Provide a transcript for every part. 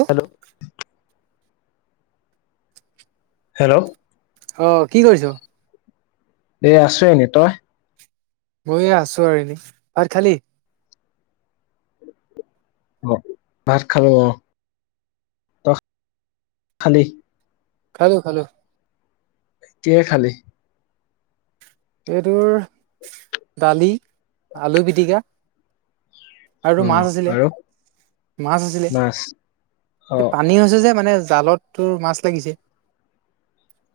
অ hello hello অ' কি কৰিছ? এ আছো এনেই, তই? মইয়ো আছো আৰু এনেই, ভাত খালি? অঁ ভাত খালো, অঁ। খালি। খালো খালো। কিহেৰে খালি? এই তোৰ দালি, আলু পিটিকা। আৰু অ মাছ আছিলে, আৰু মাছ আছিলে। মাছ অ এই পানী হৈছে যে মানে জালত তোৰ মাছ লাগিছে।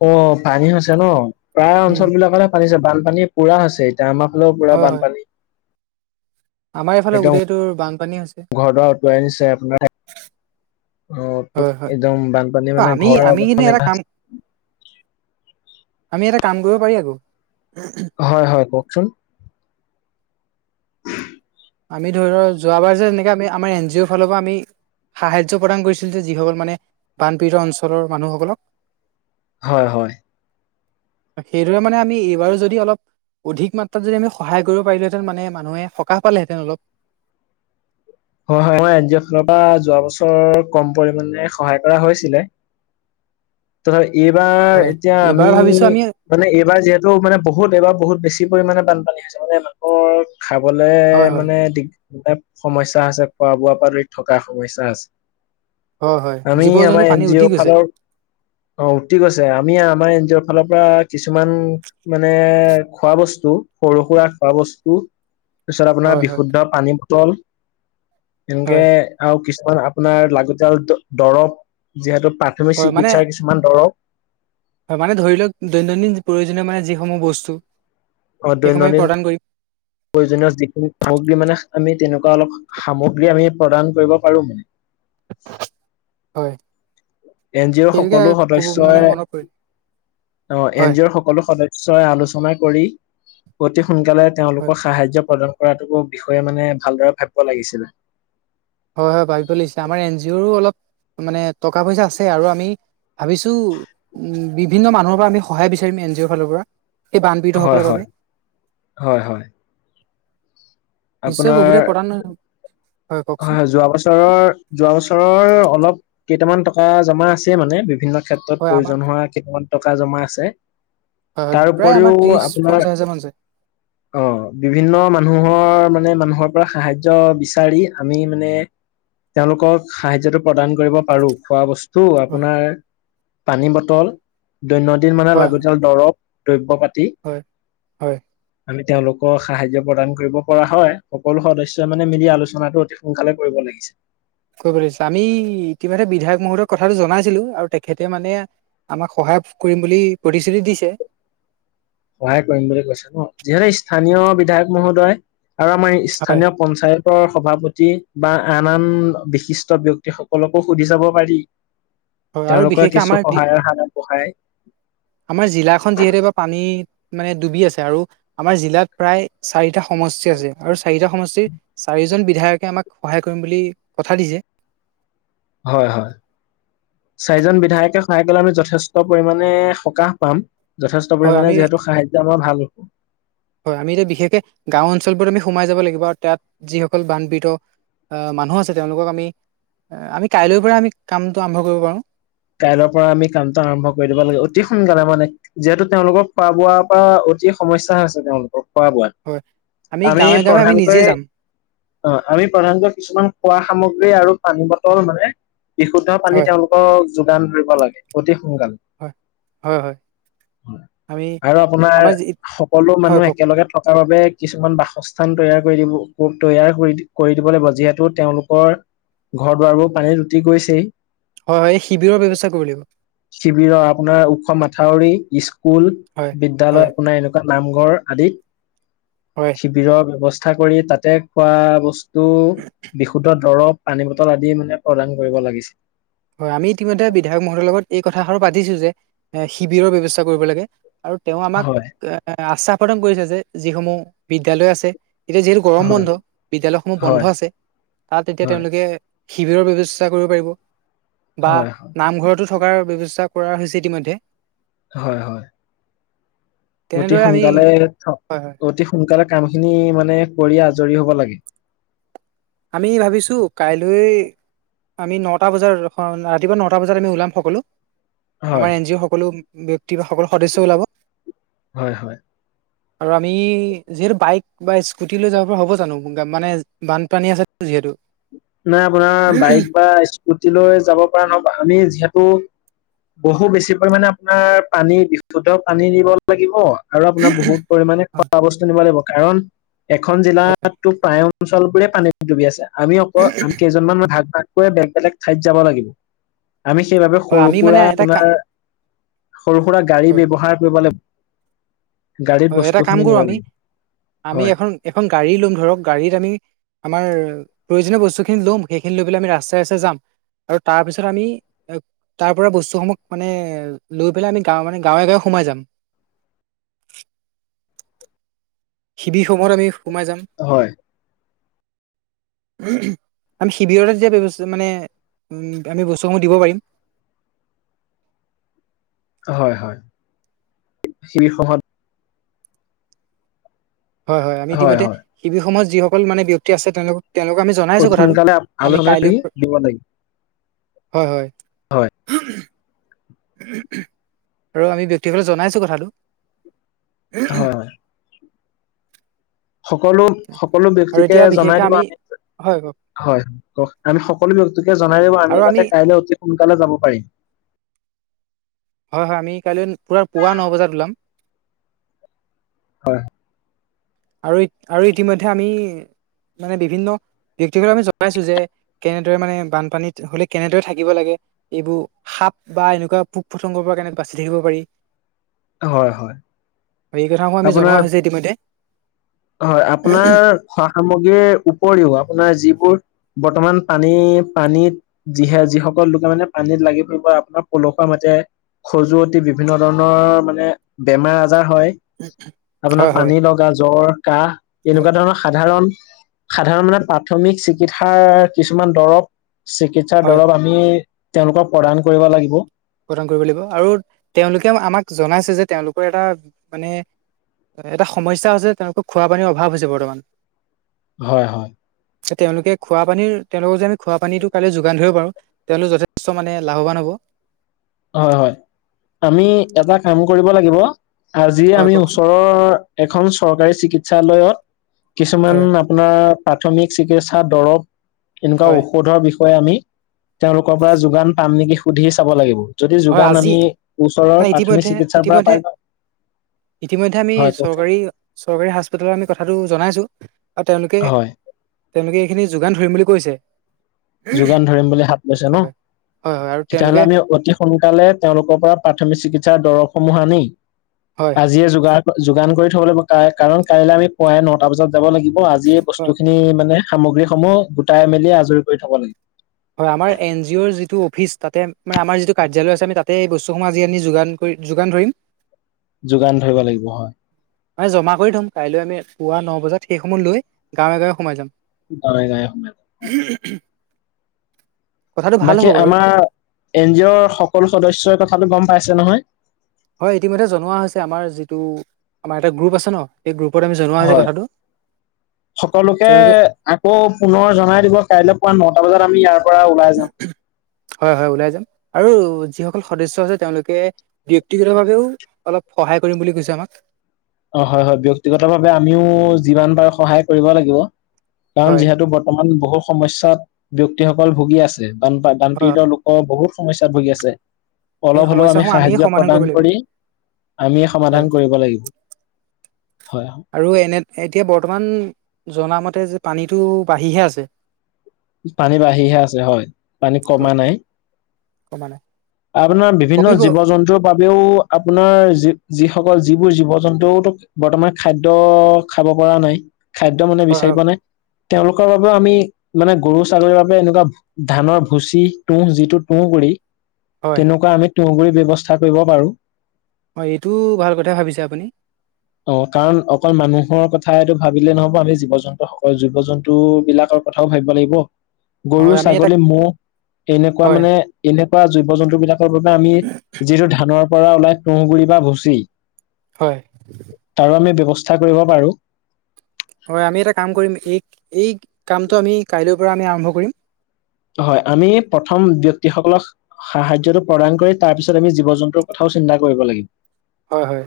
অ' পানী হৈছে ন, প্ৰায় উম অঞ্চল বিলাকতে পানী হৈছে বানপানী পুৰা হৈছে। এতিয়া আমাৰ ফালেও পুৰা হয় হয় বানপানী। আমাৰ এইফালে একদম গোটেই তোৰ বানপানী হৈছে ঘৰ দুৱাৰ উটুৱাই নিছে আপোনাৰ। অঁ' হয় হয় একদম বানপানী অ মানে আমি ঘৰৰ আমি আগত কিন্তু মানে এটা কাম গাচ- আমি এটা কাম কৰিব পাৰি আকৌ। হয় হয়, কওঁকচোন। আমি ধৰি ল যোৱাবাৰ যে এনেকা আমি আমাৰ এন জি অ'ৰ ফালৰ পা আমি- সাহায্য প্ৰদান কৰিছিল যে, যিসকল মানে বানপীড়িত অঞ্চলৰ মানুহসকলক। হয় হয়। সেইদৰে মানে আমি এইবাৰো যদি অলপ- অধিক মাত্ৰাত যদি আমি সহায় কৰিব পাৰিলোহেঁতেন, মানে মানুহে সকাহ পালেহেঁতেন অলপ। হয় হয়, মই এন জি অ' ফাল পা যোৱা বছৰ কম পৰিমানে সহায় কৰা হৈছিলে। তথা এইবাৰ হয় এতিয়া এইবাৰ আমি- ভাবিছো আমি মানে, এইবাৰ যিহেতু মানে বহুত এইবাৰ বহুত বেছি পৰিমানে বানপানী হৈছে হয়নে নহয়? হৰ খাবলে হয় হয় মানে, দিগদাৰ সময়- দা আছে খোৱা বোৱা পা ধৰি থকা সমস্যা আছে। হয় হয় আমি জীৱ জন্তু আমাৰ পানী এন জি উটি অ' গৈছে ফালৰ অ' উটি গৈছে, আমি আমাৰ এন জি অৰ ফালৰ পৰা কিছুমান মানে খোৱা বস্তু সৰু-সুৰা খোৱা বস্তু। তাৰপিছত আপোনাৰ হয় হয় বিশুদ্ধ পানী বটল। এনেকে হয় আৰু কিছুমান আপোনাৰ লাগতিয়াল দ-দৰৱ যিহেতু প্ৰাথমিক হয় মানে চিকিৎসাৰ কিছু কিছুমান দৰব। হয় মানে ধৰি লওক দৈনন্দিন প্ৰয়োজনীয় মানে যিসমূহ বস্তু। অ' সেইসমূহ আমি দৈনন্দিন প্ৰদান কৰিম প্ৰয়োজনীয় যিখিনি সামগ্ৰী মানে আমি তেনেকুৱা অলপ সামগ্ৰী আমি প্ৰদান কৰিব পাৰো। হয়। এন জি অ'ৰ সেইটোকে সকলো ক'ব মানে সদস্যই মনত পৰিল অ এন হয় জি অ'ৰ সকলো সদ স্যই আলোচনা কৰি অতি সোনকালে হয় তেওঁলোকক সাহায্য প্ৰদান কৰাটোকো বিষয়ে মানে ভালদৰে ভাবিব লাগিছিলে। হয় হয় ভাবিব লাগিছিলে। আমাৰ এন জি অ'ৰো অলপ মানে টকা পইচা আছে। আৰু আমি ভাবিছো উম বিভিন্ন মানুহৰ পৰা আমি সহায় বিচাৰিম এন জি অ'ৰ ফালৰ পৰা। এই বানপীড়িত হয় সকলৰ হয় বাবে। হয় হয়। নিশ্চয় আপোনাৰ বহুতে প্ৰদান হয় যোৱা বছৰৰ যোৱা বছৰৰ অলপ কেইটামান টকা জমা আছে মানে। বিভিন্ন ক্ষেত্ৰত হয় আমাৰ প্ৰয়োজন হোৱা কেইটামান টকা জমা আছে। হয় হয় তাৰ প্ৰায় আমাৰ উপৰিও ত্ৰিশ আপোনাৰ পঞ্চাশ হাজাৰ মান যায় অ' বিভিন্ন মানুহৰ মানে মানুহৰ পৰা সাহাৰ্য্য বিচাৰি আমি মানে তেওঁলোকৰ সাহায্যটো প্ৰদান কৰিব পাৰো, খোৱা বস স্তু হয় আপোনাৰ পানী বটল দৈনন্দিন মানে হয় হয় লাগতিয়াল। দৰৱ, দ্ৰব্য পাতি। হয় হয়। আমি তেওঁলোকক সাহায্য প্ৰদান কৰিব। কৰা হয়, সকলো সদস্যই মানে মিলি আলোচনাটো অতি সোনকালে কৰিব লাগিছে। [unintelligible] আমি ইতিমধ্যে বিধায়ক মহোদয়ক কথাটো জনাইছিলো, আৰু তেখেতে মানে আমাক সহায় কৰিম বুলি প্ৰতিশ্ৰুতি দিছে। সহায় কৰিম বুলি কৈছে ন, যিহেতু স্থানীয় বিধায়ক মহোদয় আৰু আমাৰ হয় স্থানীয় পঞ্চায়তৰ সভাপতি বা আন আন বিশিষ্ট ব্যক্তি সকলকো সুধি চাব পাৰি। [inaudible] তেওঁলোকৰ বিশেষকে আমাৰ কিছু সহায়ৰ হাত আগবঢ়ায়। আমাৰ জিলাখন যিহেতু বা পানীত মানে ডুবি আছে। আৰু আমাৰ জিলাত প্ৰায় চাৰিটা। সমষ্টি আছে আৰু চাৰিটা সমষ্টিৰ চাৰিজন বিধায়কে আমাক সহায় কৰিম বুলি কথা দিছে। হয় হয়। চাৰিজন বিধায়কে সহায় কৰিলে আমি যথেষ্ট পৰিমানে সকাহ পাম। যথেষ্ট হয় আমি পৰিমাণে যিহেতু সাহায্য আমাৰ ভাল হব। হয়, আমি এতিয়া বিশেষকে গাঁও অঞ্চলবোৰত আমি সোমাই যাব লাগিব আৰু তাত যিসকল বানপিঢ়িত আহ, মানুহ আছে তেওঁলোকক আমি আমি কাইলৈৰ পৰা আমি কামটো আৰম্ভ কৰিব পাৰো। কাইলৈৰ পৰা আমি কামটো আৰম্ভ কৰি দিব লাগিব, অতি সোনকালে মানে যিহেতু, তেওঁলোকৰ খোৱা-বোৱাৰ পৰা অতি সমস্যা আছে তেওঁলোকৰ খোৱা-বোৱা। হয় আমি গাঁৱে গাঁৱে নিজে প্ৰধানকৈ যাম অ, আমি প্ৰধানকৈ কিছুমান খোৱা সামগ্ৰী আৰু পানী বটল মানে। বিশুদ্ধ পানী হয় তেওঁলোকক যোগান ধৰিব লাগে। অতি সোনকাল। হয়- হয়- হয়। আমি আৰু আপোনাৰ আমাৰ যি- সকলো হয় মানুহ কওক একেলগে থকাৰ বাবে কিছুমান বাসস্থান তৈয়াৰ কৰি দিব, তৈয়াৰ কৰি- কৰি দিব লাগিব। যিহেতু তেওঁলোকৰ ঘৰ দুৱাৰবোৰ পানীত উটি গৈছেই। হয়- হয় এই শিবিৰৰ ব্যৱস্থা কৰিব লাগিব। শিবিৰৰ আপোনাৰ ওখ মাথাউৰি, স্কুল, হয় হয় বিদ্যালয় আপোনাৰ এনেকুৱা নামঘৰ আদিত, হয়। শিবিৰৰ ব্যৱস্থা কৰি তাতে খোৱা বস্তু, বিশুদ্ধ দৰৱ, পানী বটল, আদিয়েই মানে প্ৰদান কৰিব লাগিছিল। হয়, আমি ইতিমধ্যে বিধায়ক মহোদয়ৰ লগত এই কথা আৰু পাতিছো যে এ শিবিৰৰ ব্যৱস্থা কৰিব লাগে। আৰু তেওঁ আমাক হয়, এ আশ্বাস প্ৰদান কৰিছে। যে যিসমূহ বিদ্যালয় আছে এতিয়া যিহেতু গৰম হয়, বন্ধ বিদ্যালয়সমূহ বন্ধ হয়, আছে। তাত এতিয়া হয়, তেওঁলোকে শিবিৰৰ ব্যৱস্থা কৰিব পাৰিব। বা হয়, নামঘৰতো থকাৰ ব্যৱস্থা কৰা হৈছে, ইতিমধ্যে। হয়- হয়। অতি তেনেদৰে আমি সোনকালে, হয় হয় অতি সোনকালে কাম খিনি মানে কৰি আজৰি হব লাগে। আমি ভাবিছো কাইলৈ আমি নটা বজাত, ৰাতিপুৱা নটা বজাত আমি ওলাম সকলো। হয়, আমাৰ এন জি অ' সকলো ব্যক্তি বা সকলো সদস্য ওলাব। হয়- হয়। আৰু আমি যিহেতু বাইক বা স্কুটি লৈ যাব পৰা হ'ব। জানো মানে বান পানী আছে যিহেতু। নাই আপোনাৰ বাইক বা স্কুটি লৈ যাব পৰা নহব। আমি যিহেতু বহু বেছি পৰিমানে আপোনাৰ পানী, বিশুদ্ধ পানী নিব লাগিব। আৰু আপোনাৰ বহুত পৰিমানে হয় খোৱা বস্তু নিব লাগিব। কাৰণ এখন হয় জিলাতো প্ৰায় অঞ্চলবোৰে পানীত ডুবি আছে। আমি আকৌ আমি কেইজন মান ভাগ-ভাগ সকলোৱে বেলেগ বেলেগ ঠাইত যাব লাগিব। আমি সেইবাবে হয়, সৰু আমি মানে সুৰা এটা কা আপোনাৰ সৰু সুৰা গাড়ী হয় ব্যৱহাৰ কৰিব লাগিব। গাড়ীত হয়, এটা বস্তু কাম খিনি কৰো নিব আমি, লাগিব আমি হয় এখন এখন গাড়ী লম ধৰক গাড়ীত আমি আমাৰ প্ৰয়োজনীয় বস্তুখিনি লম। সেইখিনি লৈ পেলাই আমি ৰাস্তাই- ৰাস্তাই যাম। আৰু তাৰ পিছত আমি এ, তাৰ পৰা বস্তুসমূহ মানে লৈ পেলাই, আমি গাঁৱ মানে গাঁৱে, গাঁৱে সোমাই যাম। শিবিৰ সমূহত, আমি সোমাই যাম। হয়। [inaudible] আমি শিবিৰতে দিয়া ব্যৱস্থা, মানে আমি বস্তুসমূহ দিব পাৰিম। হয়- হয়। শীৰ্ষহত হয়, হয়। আমি ইতিমধ্যে শিবিৰ সময়ত যিসকল মানে ব্যক্তি আছে তেওঁলোকক তেওঁলোকক আমি জনাইছো অতি কথাটো। সোনকালে আমি আলোচনা কাইলৈ কৰি দিব লাগিব হয়- হয় হয়। আৰু আমি ব্যক্তিসকলে জনাইছো কথাটো। হয়। সকলো সকলো আৰু ব্যক্তিকে এতিয়া জনাই বিশেষকে দিবা। আমি হয় কওক হয়, কওঁক আমি সকলো ব্যক্তিকে জনাই দিবা আমি যাতে কাইলে অতি সোনকালে যাব পাৰিম। হয়, হয়, আমি কাইলৈ পূৰা পুৱা ন বজাত ওলাম। হয়। আৰু আৰু ইতিমধ্যে আমি মানে বিভিন্ন ব্যক্তিকে আমি জনাইছো যে কেনেদৰে মানে বানপানীত হ'লে কেনেদৰে থাকিব লাগে। এইবোৰ সাপ বা এনেকুৱা পোক পতংগৰ পৰা কেনেকৈ বাচি থাকিব পাৰি। হয়, হয়। এই কথাসমূহ আমি আপোনাৰ জনোৱা হৈছে ইতিমধ্যে। হয়, আপোনাৰ খোৱা সামগ্ৰীৰ উপৰিও, আপোনাৰ যিবোৰ বৰ্তমান পানী পানীত যিহে যিসকল লোকে মানে পানীত লাগিব বা আপোনাৰ পলসুৱা মাটি খজুৱতি বিভিন্ন ধৰণৰ মানে বেমাৰ আজাৰ হয়। আপোনাৰ হয় হয় পানী লগা জ্বৰ কাহ হয় এনেকুৱা ধৰণৰ সাধাৰণ সাধাৰণ মানে প্ৰাথমিক চিকিৎসাৰ কিছুমান দ্ৰৱ চিকিৎসাৰ হয় দ্ৰৱ আমি আমি তেওঁলোকক প্ৰদান কৰিব লাগিব। প্ৰদান কৰিব লাগিব আৰু তেওঁলোকে আমাক জনাইছে যে তেওঁলোকৰ এটা মানে এটা সমস্যা হৈছে তেওঁলোকৰ খোৱা পানীৰ অভাৱ হৈছে বৰ্তমান। হয়, হয়। তেওঁলোকে খোৱা পানীৰ তেওঁলোকৰ যে আমি খোৱা পানীতো কাইলৈ যোগান ধৰিব পাৰো। তেওঁলোক যথেষ্ট মানে লাভৱান হ'ব। হয়, হয়, আমি এটা কাম কৰিব লাগিব। আজি হয় আমি কওকচোন ওচৰৰ এখন চৰকাৰী চিকিৎসালয়ত কিছুমান হয় আপ আপোনাৰ প্ৰাথমিক চিকিৎসা দ্ৰৱ এনেকুৱা হয় ঔষধৰ বিষয়ে আমি তেওঁলোকৰ পৰা যোগান পাম নেকি সুধি চাব লাগিব। যদি হয় যোগান আজি আমি ওচৰৰ নাই প্ৰাথমিক ইতিমধ্যে চিকিৎসাৰ পৰা ইতিমধ্যে পাই যাওঁ। ইতিমধ্যে আমি হয় কওকচোন চৰকাৰী চৰকাৰী হস্পিতালত আমি কথাটো জনাইছো আৰু তেওঁলোকে হয় তেওঁলোকে এইখিনি যোগান ধৰিম বুলি কৈছে। যোগান ধৰিম বুলি হাত লৈছে ন, হয় হয় হয় আৰু তেতিয়াহ'লে তেওঁলোকে আমি অতি সোনকালে তেওঁলোকৰ পৰা প্ৰাথমিক চিকিৎসাৰ দ্ৰৱসমূহ আনি হয়। আজিয়ে যোগাৰ যোগান কৰি থ'ব লাগিব কাৰণ কাইলৈ আমি পুৱাই নটা বজাত যাব লাগিব। অ', আজি এই হয় বস্তুখিনি মানে সামগ্ৰীসমূহ গোটাই মেলি আজৰি কৰি থ'ব লাগিব। হয়, আমাৰ এন জি অ'ৰ যিটো অফিচ তাতে আমাৰ যিটো কাৰ্যালয় আছে আমি তাতে বস্তুসমূহ আজি আনি যোগান কৰি যোগান ধৰিম। যোগান ধৰিব লাগিব হয়। মানে জমা কৰি থম কাইলৈ আমি পুৱা ন বজাত সেইসমূহ লৈ গাওঁয়ে গাওঁয়ে সোমাই যাম। গাওঁয়ে গাওঁয়ে সোমাম। [inaudible] কথাটো ভাল হ'ব বাকী বাৰু আমাৰ এন জি অ'ৰ সকলো সদস্যই কথাটো গম পাইছে নহয়। হয়, ইতিমধ্যে জনোৱা হৈছে আমাৰ যিটো আমাৰ এটা গ্ৰুপ আছে ন। এই গ্ৰুপত আমি জনোৱা হৈছে হয় কথাটো। সকলোকে তেওঁলোকে আকৌ পুনৰ জনাই দিব কাইলৈ পুৱা নটা বজাত আমি ই হয়, হয়, ওলাই যাম আৰু যিসকল সদস্য আছে তেওঁলোকে ব্যয়ক্তিগত ভাৱেও অলপ সহায় কৰিম বুলি কৈছে আমাক। অ হয় হয় ব্যক্তিগতভাৱে আমিও যিমান পাৰো সহায় কৰিব লাগিব কাৰণ হয় যিহেতু বৰ্তমান বহু সমস্যাত ব্যক্তিসকল ভুগি আছে বান হয় বানপীড়িত লোক অ বহুত সমস্যাত ভুগি আছে এই অলপ হ'লেও আমি সমস্যাসমূহ আমিয়ে সাহায্য সমাধান কৰিব প্ৰদান লাগিব কৰি আমি হয় সমাধান কৰিব লাগিব হয় আৰু এনে এতিয়া বৰ্তমান জনামতে যে পানীটো বাঢ়িহে আছে। পানী বাঢ়িহে আছে হয় পানী হয় কমা নাই। কমা নাই আপোনাৰ বিভিন্ন কমিব জীৱ জন্তুৰ বাবেও আপোনাৰ যি যিসকল যিবোৰ জীৱ জন্তুও বৰ্তমান খাদ্য খাব পৰা নাই খাদ্য মানে হয় হয় বিচাৰি পোৱা নাই তেওঁলোকৰ বাবেও আমি মানে গৰু ছাগলীৰ বাবে এনেকুৱা ধানৰ ভুচি তুঁহ যিটো তুঁহ গুৰি হয় তেনেকুৱা আমি তুহগুৰি ব্যৱস্থা কৰিব পাৰো। হয় এইটোও ভাল কথাই ভাবিছে আপুনি অ কাৰণ অকল মানুহৰ কথাটো ভাবিলে নহব আমি জীৱ জন্তু সকল জীৱ জন্তু বিলাকৰ কথাও ভাবিব লাগিব হয় গৰু আমি এটা ছাগলী ম'হ এনেকুৱা হয় মানে এনেকুৱা জীৱ জন্তু বিলাক কৰ বাবে আমি যিটো ধানৰ পৰা ওলাই তুহগুৰি বা ভুচি হয় তাৰো আমি ব্যৱস্থা কৰিব পাৰো হয় আমি এটা কাম কৰিম এই এই কামটো আমি কাইলৈৰ পৰা আমি আৰম্ভ কৰিম হয় আমি প্ৰথম ব্যক্তিসকলক সাহায্য টো প্ৰদান কৰি তাৰ পিছত আমি জীৱ জন্তুৰ কথাও চিন্তা কৰিব লাগিম হয় হয়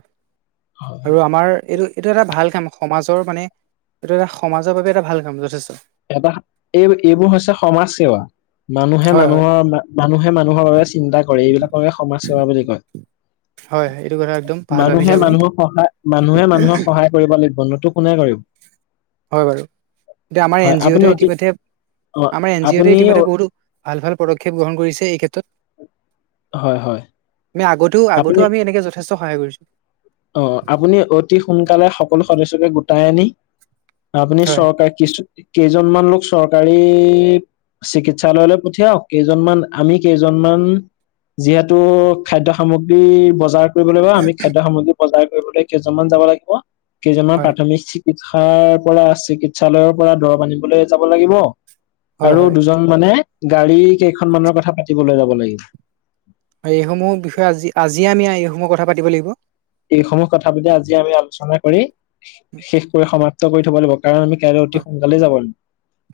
আৰু আমাৰ এইটো এইটো এটা ভাল কাম সমাজৰ মানে এইটো এটা সমাজৰ বাবে এটা ভাল কাম যথেষ্ট এটা এই এইবোৰ হৈছে সমাজ সেৱা মানুহে হয় হয় মানুহৰ মানুহে মানুহৰ বাবে চিন্তা কৰে এইবিলাককে সমাজ সেৱা বুলি কয় হয় এইটো কথা একদম ভাল ভাবিছে মানুহে আপুনি মানুহৰ সহায় মানুহে মানুহৰ সহায় কৰিব লাগিব নতো কোনে কৰিব হয় বাৰু এতিয়া আমাৰ হয় এন জি অ' আপুনি টে অতি ইতিমধ্যে অ আমাৰ এন জি অ' টোৱে আপুনি ইতিমধ্যে বহুতো ভাল ভাল পদক্ষেপ গ্ৰহণ কৰিছে এই ক্ষেত্ৰত হয় হয় আমি আগতেও আগতো আপুনি আমি এনেকে যথেষ্ট সহায় কৰিছো অ আপুনি অতি সোনকালে সকলো সদস্যকে গোটাই আনি আপুনি হয় চৰকাৰ কিছু কেইজনমান লোক চৰকাৰী চিকিৎসালয়লৈ পঠিয়াওক কেইজনমান আমি কেইজনমান যিহেতু খাদ্য সামগ্ৰী বজাৰ কৰিব লাগিব আমি খাদ্য সামগ্ৰী বজাৰ কৰিবলৈ কেইজনমান যাব লাগিব কেইজনৰ হয় প্ৰাথমিক চিকিৎসাৰ পৰা চিকিৎসালয়ৰ পৰা দৰৱ আনিবলৈ যাব লাগিব হয় আৰু হয় দুজন মানে গাড়ী কেইখনমানৰ কথা পাতিবলৈ যাব লাগিব আৰু এইসমূহৰ বিষয়ে আজি আজিয়ে আমি এইসমূহ কথা পাতিব লাগিব এইসমূহ কথা পাতি আজিযে আমি আলোচনা কৰি, শেষ কৰি সমাপ্ত কৰি থব লাগিব। কাৰণ আমি কাইলৈ অতি সোনকালে যাবন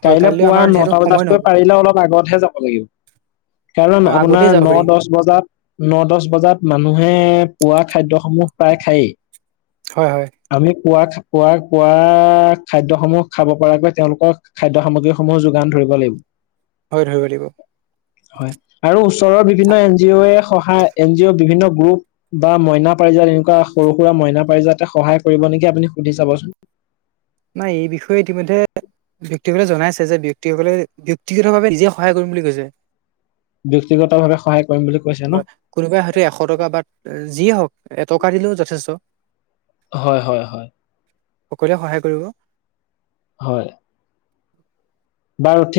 হয় কাইলে কাইলৈ পুৱা আমাৰ যিহেতু নটা সময় নহ'ব বজাতকৈ পাৰিলে অলপ আগতহে যাব লাগিব। কাইলে অ আগতেই আপোনাৰ যাব ন, পাৰি দছ বজাত ন, দহ বজাত মানুহে পোৱা খাদ্যসমূহ পাই হয় হয় খায়ে। আমি পুৱ-পুৱ পোৱা, খাদ্য সমূহ খাব পৰাকৈ তেওঁলোকক খাদ্য সামগ্ৰীসমূহো যোগান ধৰিব লাগিব। হয়, ধৰিব লাগিব। হয়, আৰু ওচৰৰ বিভিন্ন এন জি অ' এ সহায়, এন জি অ' বিভিন্ন গ্ৰুপ বা মইনা পাৰিজাত এনেকুৱা সৰু, সুৰা মইনা পাৰিজাতে সহায় কৰিব নেকি আপুনি সুধি চাবচোন। নাই, এই বিষয়ে ইতিমধ্যে ব্যক্তিসকলে জনাইছে যে ব্যক্তিসকলে ব্যক্তিগতভাৱে নিজে সহায় কৰিম বুলি কৈছে। ব্যক্তিগত ভাৱে সহায় কৰিম বুলি কৈছে ন? কোনোবাই হয়তো এশ টকা বা যিয়ে হওক এটকা দিলেও যথেষ্ট। হয়, হয়, হয়। সকলোৱে সহায় কৰিব। হয়। বাৰু ঠিক